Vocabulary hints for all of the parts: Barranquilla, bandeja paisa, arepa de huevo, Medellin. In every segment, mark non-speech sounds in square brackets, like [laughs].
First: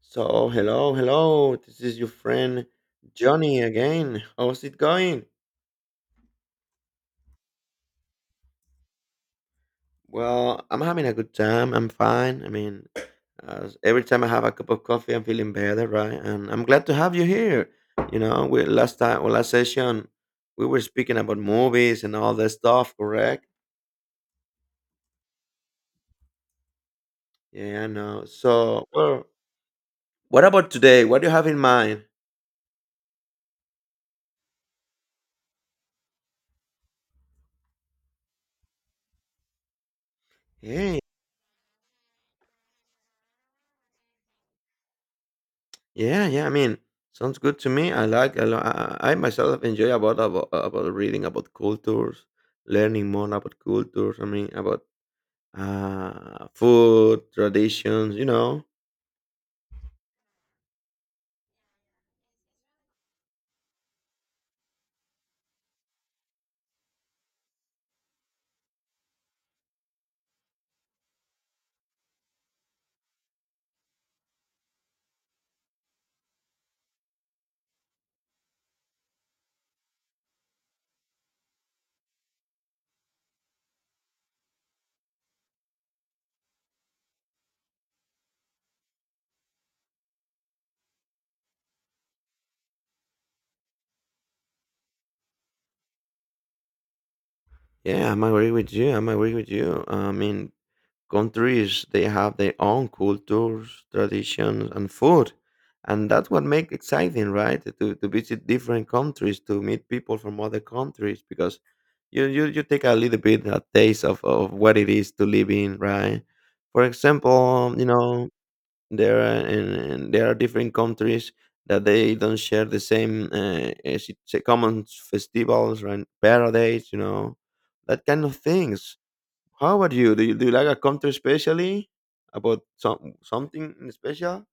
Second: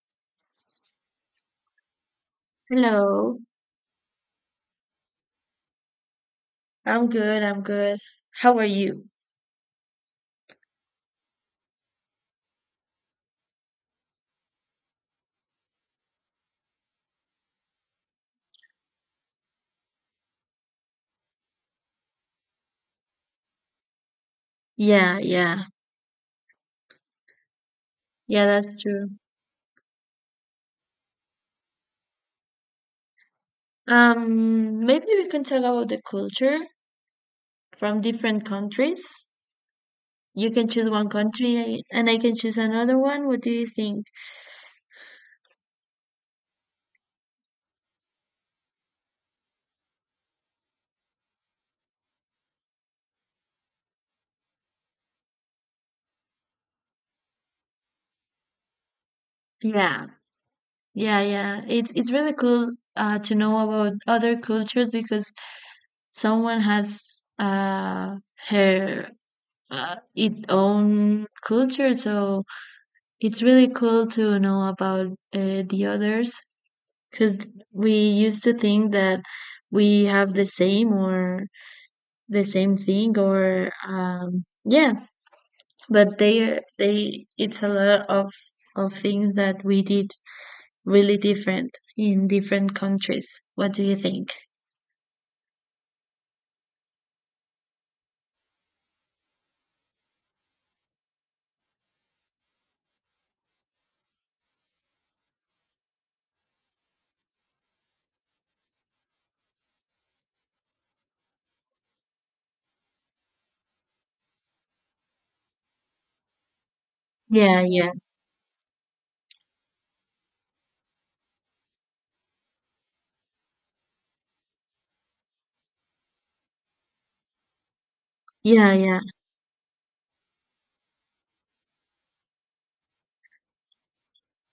So, hello, hello. This is your friend Hello. Johnny again. How's it going? I'm good. I'm good. How are you? Well, I'm having a good time. I'm fine. I mean, as every time I have a cup of coffee, I'm feeling better, right? And I'm glad to have you here. You know, we last time, well, last session, we were speaking about movies and all that stuff, correct? Yeah, yeah. Yeah, I know. Yeah, that's So, true. well, what about today? What do you have in mind? Maybe we can talk about the culture from different countries. You can choose Yeah. one country and I can choose another one. What do you think? Yeah, yeah. I mean, sounds good to me. I like I, li- I myself enjoy about reading about cultures, learning more about cultures. I mean, about food traditions. You know. Yeah. Yeah, yeah. It's really cool to know about other cultures because someone has uh her its own culture, so it's really cool to know about the others. Because we used to think that we have the same or the same thing or, but they, it's a lot of things that we did really different in different countries. What do you think? Yeah, I'm agree with you. I'm agree with you. I mean, countries they have their own cultures traditions and food, and that's what makes exciting, right, to visit different countries to meet people from other countries, because you take a little bit a taste of what it is to live in, right, for Yeah, example. Yeah, There are different countries that they don't share the same common festivals, right, parades, that kind of yeah, things. yeah. How about you? Do you like a country specially about something in special?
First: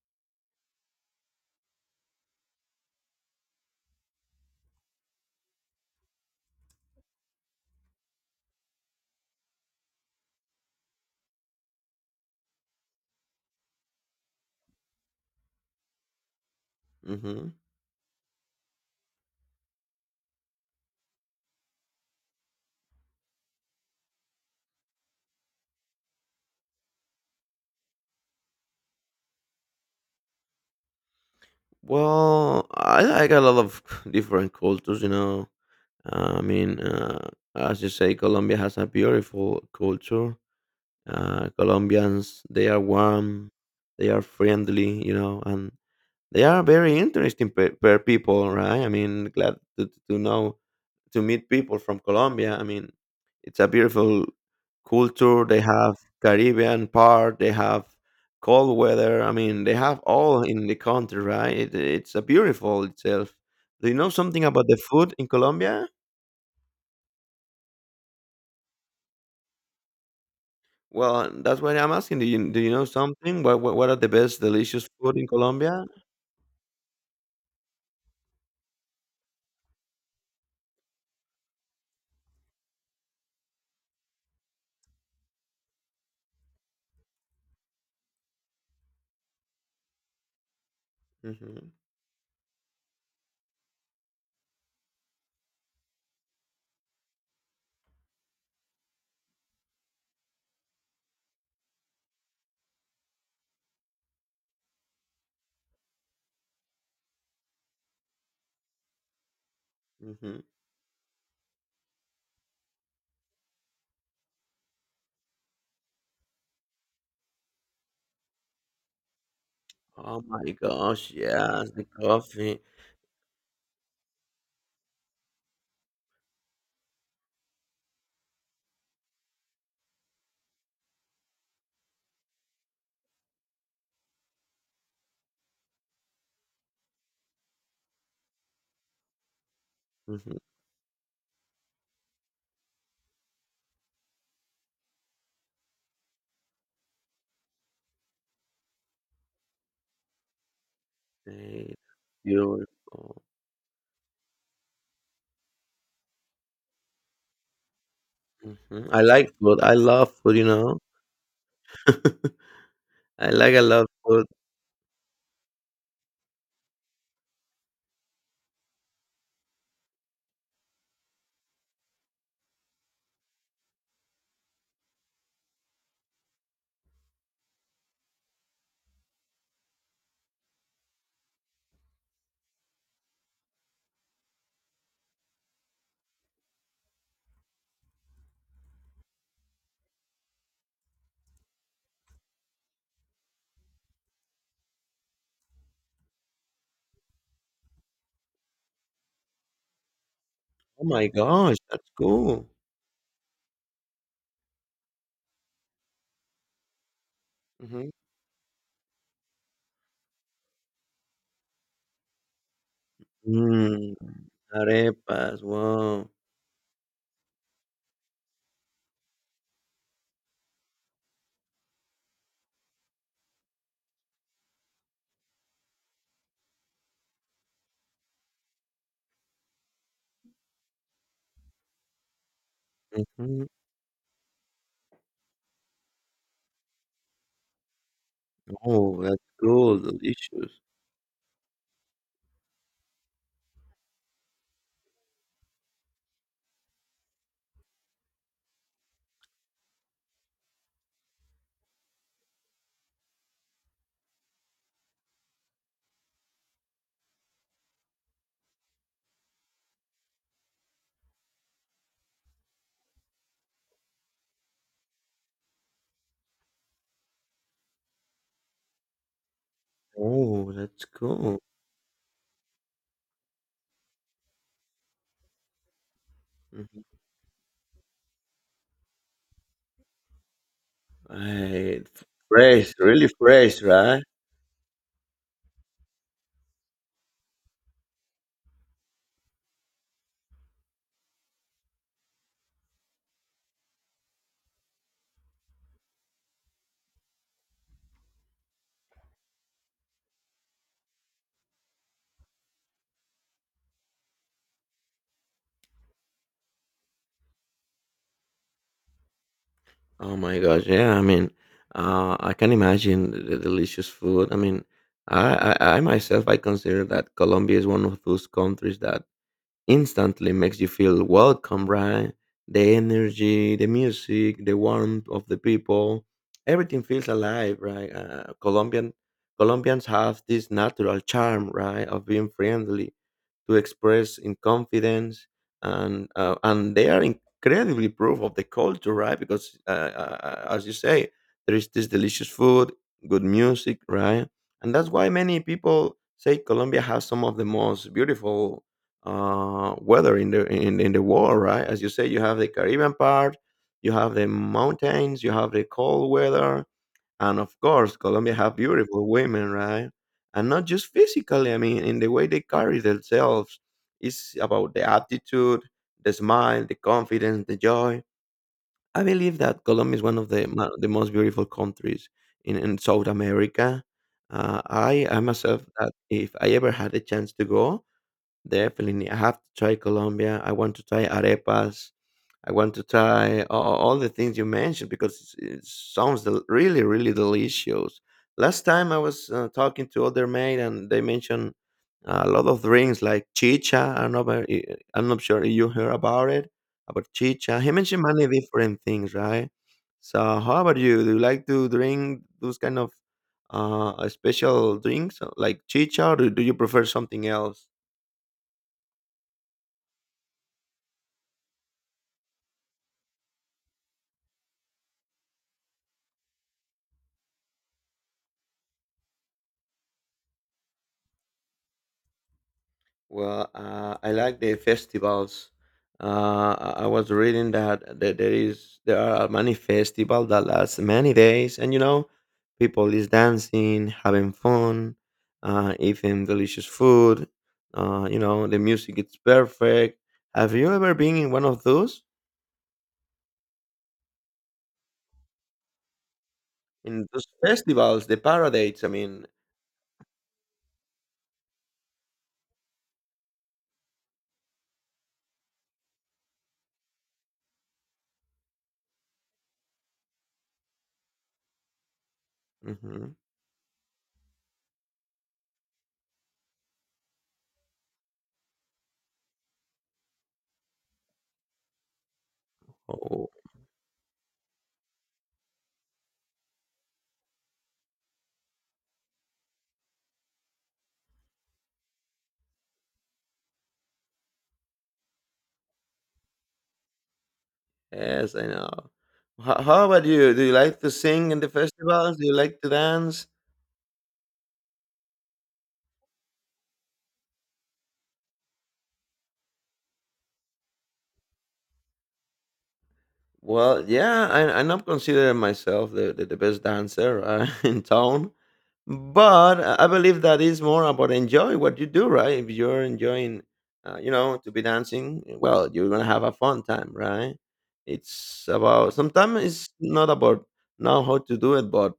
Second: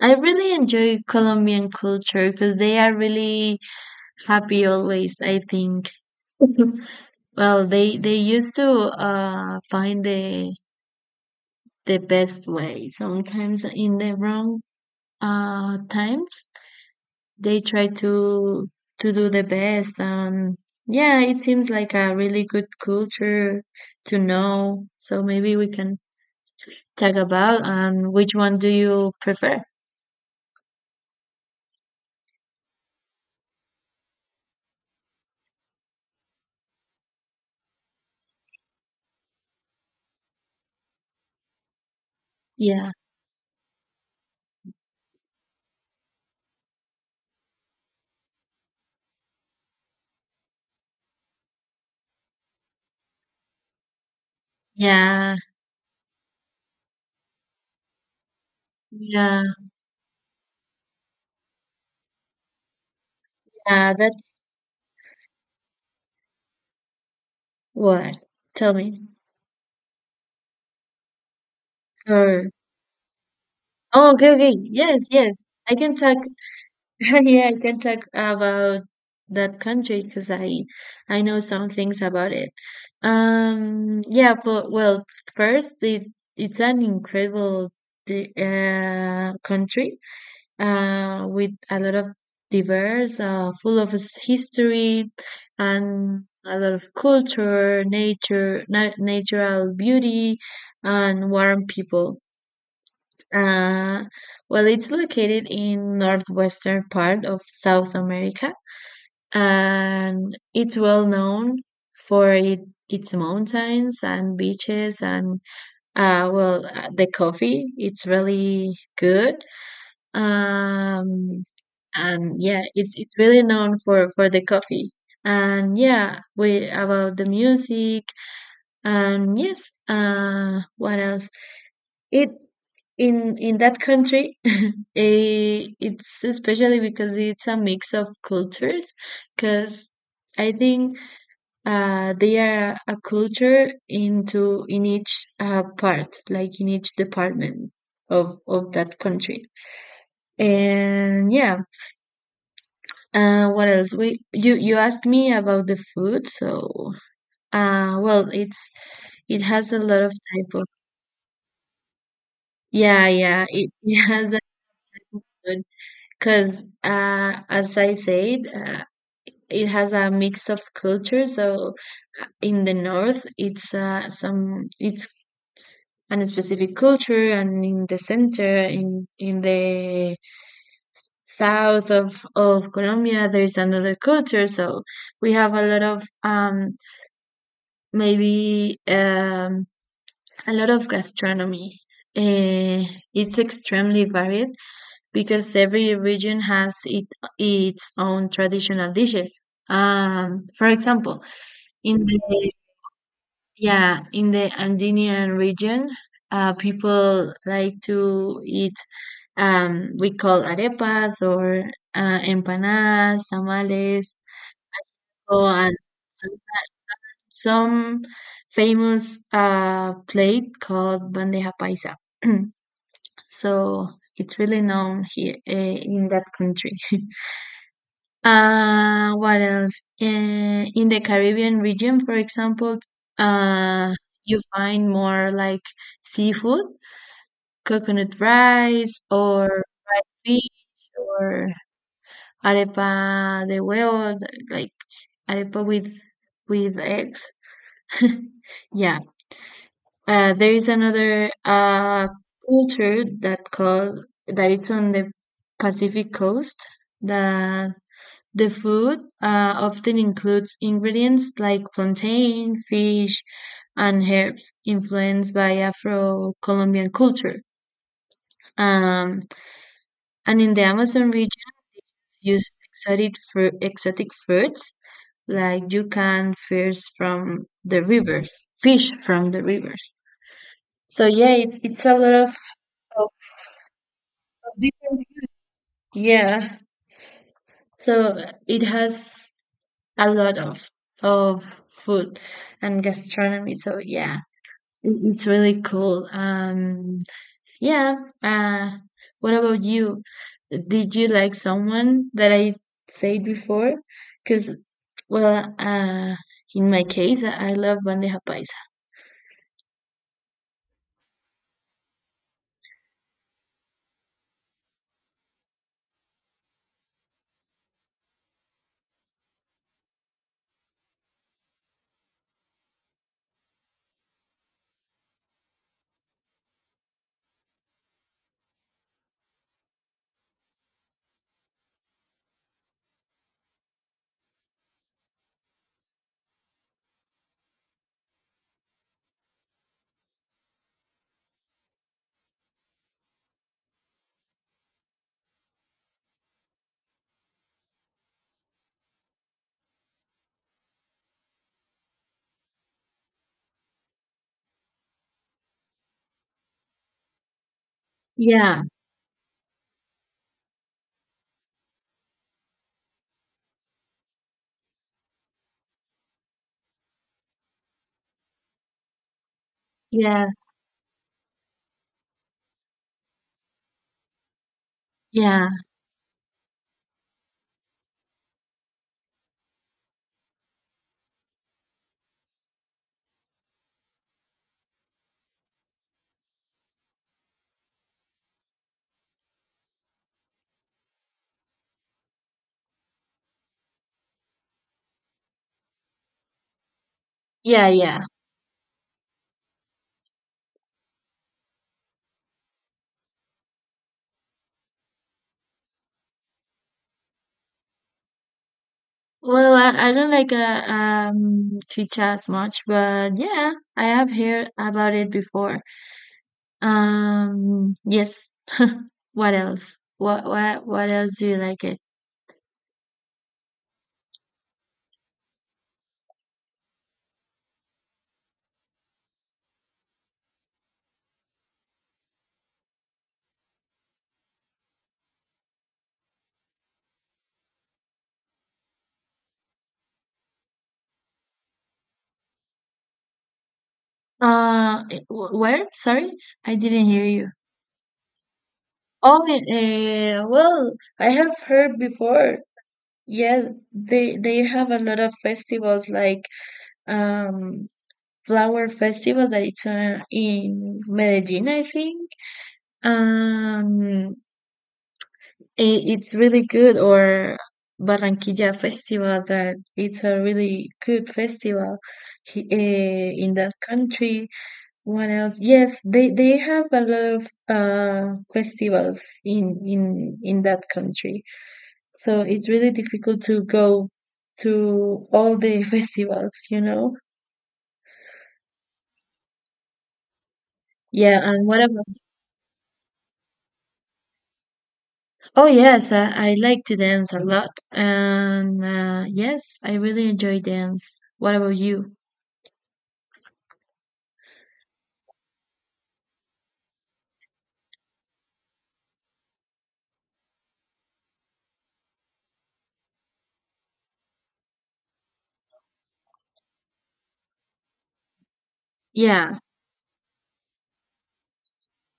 I really enjoy Colombian culture because they are really happy always, I think. [laughs] Well, they used to find the best way. Sometimes in the wrong times Mm-hmm. they try to do the best and yeah, it seems like a really good culture to know. So maybe we can talk about, and which one do you prefer? Well, I like a lot of [laughs] different cultures. I mean, as you say, Colombia has a beautiful culture. Colombians, they are Yeah. warm, they are friendly. And they are very interesting per, per people, right? I mean, glad to meet people from Colombia. I mean, it's a beautiful Yeah. culture. They have Caribbean part. They have cold weather. I Yeah. mean, they have all in the country, right? It's a beautiful itself. Do Yeah, you know something that's about the food in Colombia? what. Tell me. Well, that's what I'm asking. Do Or you do you know something? What are the oh, okay, best okay. delicious Yes, food in yes. I Colombia? can talk. [laughs] Yeah, I can talk about that country because I know some things about it. Yeah, for well, first it it's an incredible country with Hmm, a lot of diverse, full of history and a lot of culture, nature, na natural beauty, and warm people. Uh, well, it's located in northwestern part of South America, hmm. and it's well known for it, its mountains and beaches and the coffee. It's really good. Oh my gosh! Um, Yes, the and coffee. yeah, it's really known for the coffee. And yeah, we about the music. And yes, what else? It in that country, [laughs] it's especially because it's a mix of cultures. Because Mm-hmm. I think they are a culture into in each part, like in each department of that country. And yeah, eh, Beautiful. What else? We you asked me about the food, so well, it's I like it food. has I a lot love of food. You type know. of yeah I yeah like a it, lot [laughs] of it food. has a because as I said, it has a mix of culture. So in the north, it's an specific culture, and in the center, in the south of Colombia, there is another culture. So we have a lot of um, maybe, a lot of gastronomy. Uh, it's extremely varied because every region has it, its own traditional dishes. For Oh my example, gosh, that's in cool. the yeah in the Andean region, people like Mm. to eat we call arepas or empanadas, Mhm. tamales, Mm, arepas, or and wow. some, some famous plate called bandeja paisa. [clears throat] So it's really known here in that country. [laughs] What else? In the Caribbean region, for example, Mhm. uh, you find more like seafood, coconut Oh, rice, that's or cool, fish, delicious. or arepa de huevo, like arepa with eggs. [laughs] Yeah. There is another culture that called that it's on the Pacific coast that. The food often includes ingredients like plantain, fish, and herbs influenced by Afro Colombian culture. Um, and Oh, in the that's Amazon cool. regions, use exotic, fru exotic fruits like you can fish Mhm. from the rivers, fish from the rivers. So yeah, I it's a lot Fresh, really of fresh, right? of different foods. Yeah, so it has a lot of food and gastronomy. So yeah, It- it's really cool. Yeah. Uh, what about you? Did you like someone that I said before? Because, well, uh, in my case, I love bandeja paisa. Oh my gosh, yeah. I mean, I can imagine the delicious food. I mean, I myself, I consider that Colombia is one of those countries that instantly makes you feel welcome, right? The energy, the music, the warmth of the people, everything feels alive, right? Colombians have this natural charm, right, of being friendly, to express in confidence, and they are incredibly proof of the culture, right? Because as you say, there is this delicious food, good music, right? And that's why many people say Colombia has some of the most beautiful weather in the in the world, right? As you say, you have the Caribbean part, you have the mountains, you have the cold weather, and of course, Colombia have Yeah, beautiful women, right? And not just physically. I mean, in the way they carry themselves, it's about the attitude, the smile, the confidence, the joy. I believe that Colombia is one yeah, of the the most beautiful countries in South America. I yeah, myself that if I ever had a chance to go, definitely, I have to try Colombia. I want to try arepas. I want to try all the things you mentioned because it sounds really, really delicious. Last time I was talking to other mate and they mentioned a lot of drinks like chicha. I don't know, I'm not sure you heard about it, about chicha. yeah, He mentioned yeah. many different things, right? So, how about you? Do you like to drink those kind of special drinks like chicha, or do you prefer something else? Well, I don't like chicha as much, but yeah, I have heard about it before. Yes. What else? What else do you like it? Well, I like the festivals. I was reading that there are many festivals that last many days, and people is dancing, having fun, eating delicious food. The music is perfect. Have you ever been in one of those, Where? Sorry, I didn't hear in those you. festivals, the parades? I Oh, mean, well, I have heard before. Yes, they have a lot of festivals like um flower festival that it's in Medellin, I think. hmm Um, it's really good, or Barranquilla festival that it's a really good festival oh in that country. What else? Yes, they have a lot of festivals in that country. So it's really difficult to go to all the [laughs] festivals, you know? yes, I know. How about you? Do you like to Yeah, sing in and the what about? festivals? Do you like to dance? Oh yes, I like to dance a lot, and yes, I really enjoy dance. What about you? Well, yeah, I'm not considering myself the best dancer [laughs] in town, but I believe that is more about enjoy what you do, right? If you're enjoying, to be dancing, well, you're gonna have a fun time, right? It's about Yeah, sometimes it's not about know how to do it, but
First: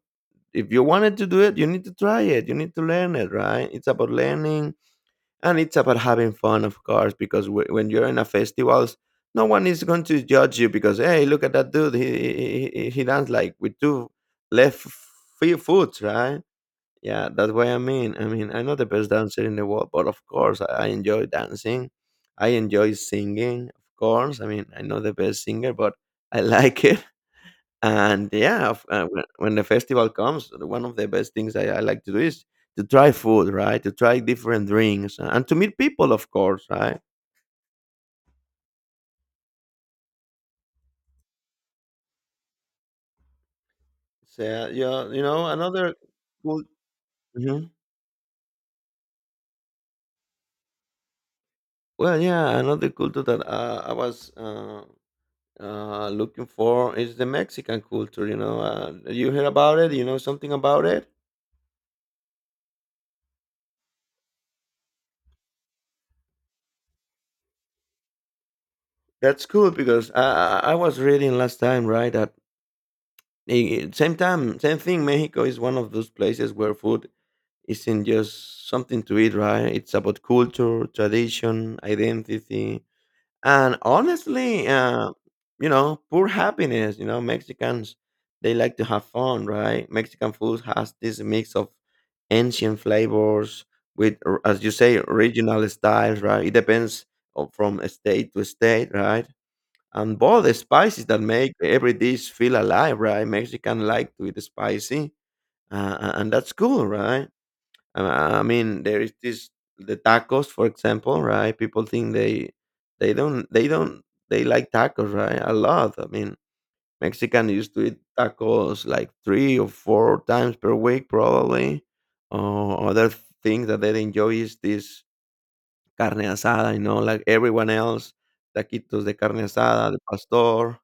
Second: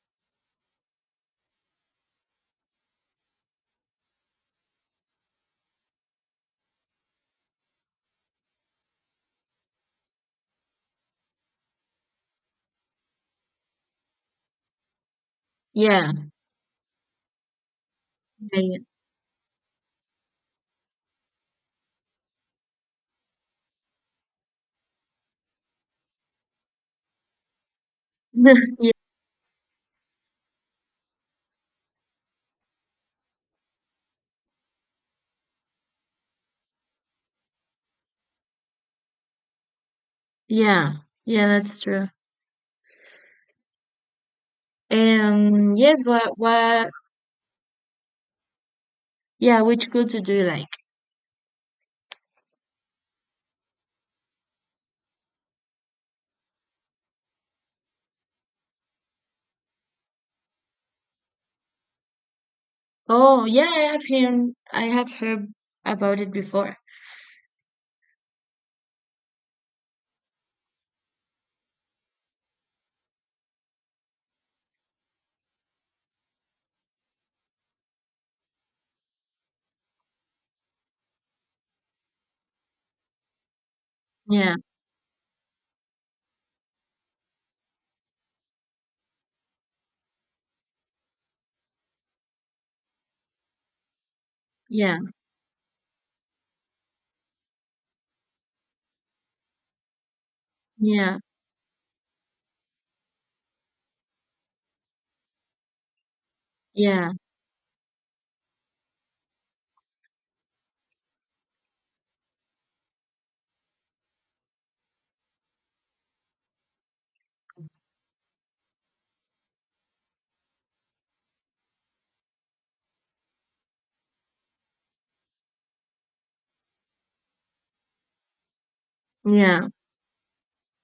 if you wanted to do it, you need to try it. You need to learn it, right? It's about learning, and it's about having fun, of course, because when you're in a festivals, no one is going to judge you, because hey, look at that dude, he danced like with two left few foot, yeah, right? Yeah, that's what I mean. I'm not yeah, the best dancer in the world, but of course, I enjoy dancing. I enjoy singing, of course. I mean, I'm not the best singer, but I [laughs] like it. And yeah, yeah, when the festival comes, one of the best things I like to do is to try food, right? To try different drinks and to meet people, of course, right? [laughs] yeah, yeah, that's true. So, yeah, yeah, And another yes, what cool. what? Mhm. Yeah, which culture do you like? Well, yeah, another culture that I was looking for is the Mexican culture. You hear about it, you know something about it. Oh, yeah, I have heard about it before. That's cool because I was reading last time, right? That i- same time, same thing. Mexico is one of those places where food isn't just something to eat, right? It's about culture, tradition, identity, and Yeah, honestly, poor happiness. Mexicans they like to have fun, right? Mexican food has this mix of ancient flavors with, as you yeah, say, regional styles, right? It depends from state to state, right? And both the spices yeah, that make every dish feel alive, right? Mexican like to eat spicy, and that's cool, yeah, right? I mean, there is this the tacos, for example, right? People think they don't, they like tacos, right? A lot. I mean, Mexican used to eat tacos like three or four times per week, probably. Other thing that they enjoy is this carne asada. Like everyone else, taquitos de carne yeah. asada, de pastor.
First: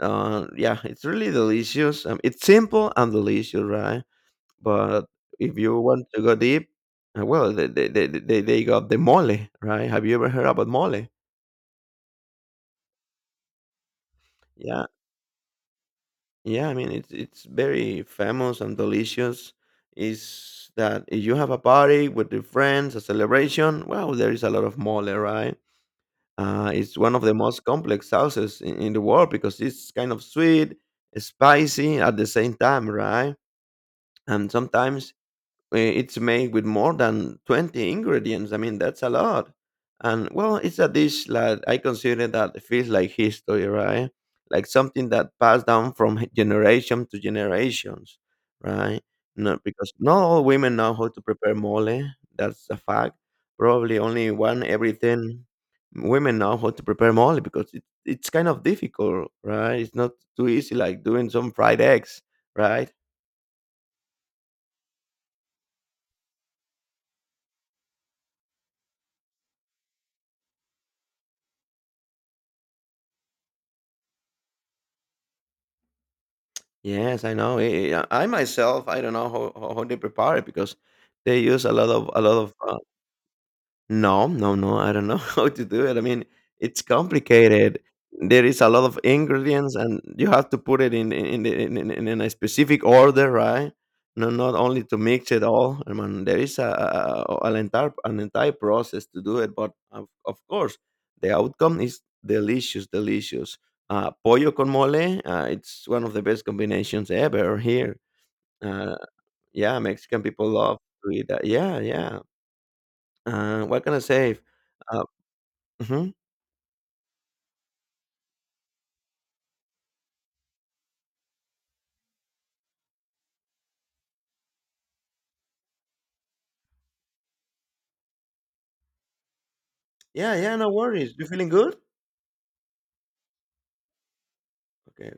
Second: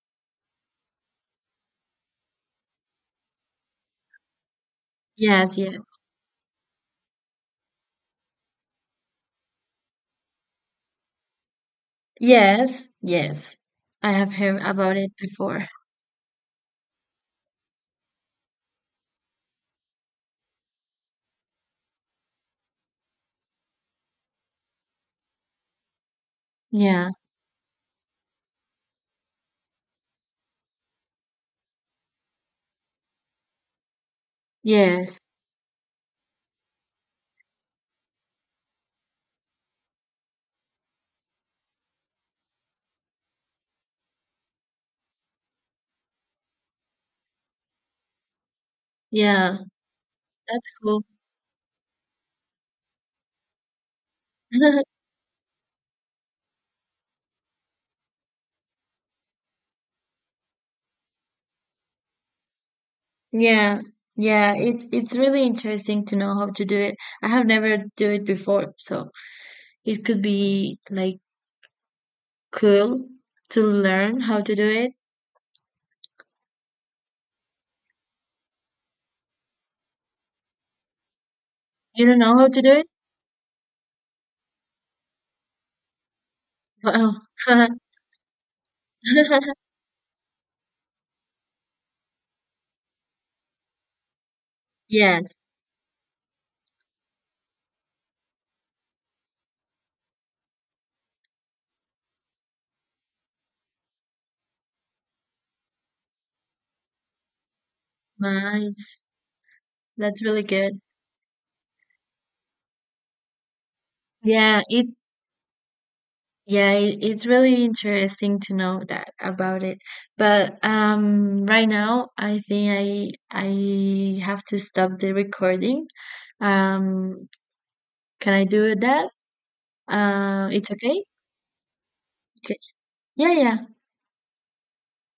Yeah, it's really delicious. It's simple and delicious, right? But Yes, if you yes. want to go deep, well, they got the mole, right? Have you ever heard about mole? Yes, yes. I have heard Yeah, about it before. yeah. I mean, it's very famous and delicious. Is that if you have a party with your friends, a celebration? Well, there is a lot of mole, right? It's Yeah. one of the most complex sauces in the world, because it's kind of sweet, spicy at the same time, right? And sometimes Yes. It's made with more than 20 ingredients. I mean, that's a lot. And well, it's a dish that I consider that feels like history, right? Like something that passed down from [laughs] generation to generations, right? Yeah. No, because not all That's women know cool. how to prepare mole. That's a fact. Probably only one [laughs] every 10 women know how to prepare mole because it's kind of difficult, right? It's not too easy like doing some fried eggs, right? Yeah. Yeah, it it's really interesting to know how to do it. I have never do it before, so it could be like cool to learn how to do it. Yes, I know. I myself, I don't know how they prepare it because they use a lot You of a don't lot know how of to do it? no, no, no, I don't know [laughs] how to do it. I mean, it's Wow. complicated. There is a lot of [laughs] ingredients, and you have to put it in the- in a specific order, right? No, not only to mix Yes. it all. I mean, there is an entire process to do it, but of course, the outcome is delicious, delicious. Pollo con mole, it's one of the best combinations ever here. Uh, Nice. yeah, Mexican That's really people love good. to eat that. Yeah, yeah. What can I say? Yeah, it Uh, Mhm. yeah, it, it's really interesting to know that about it. But right now I think I have to stop the recording. Um can I do that? Yeah, yeah, no It's okay? worries. You feeling good? Okay. Yeah, yeah. Okay.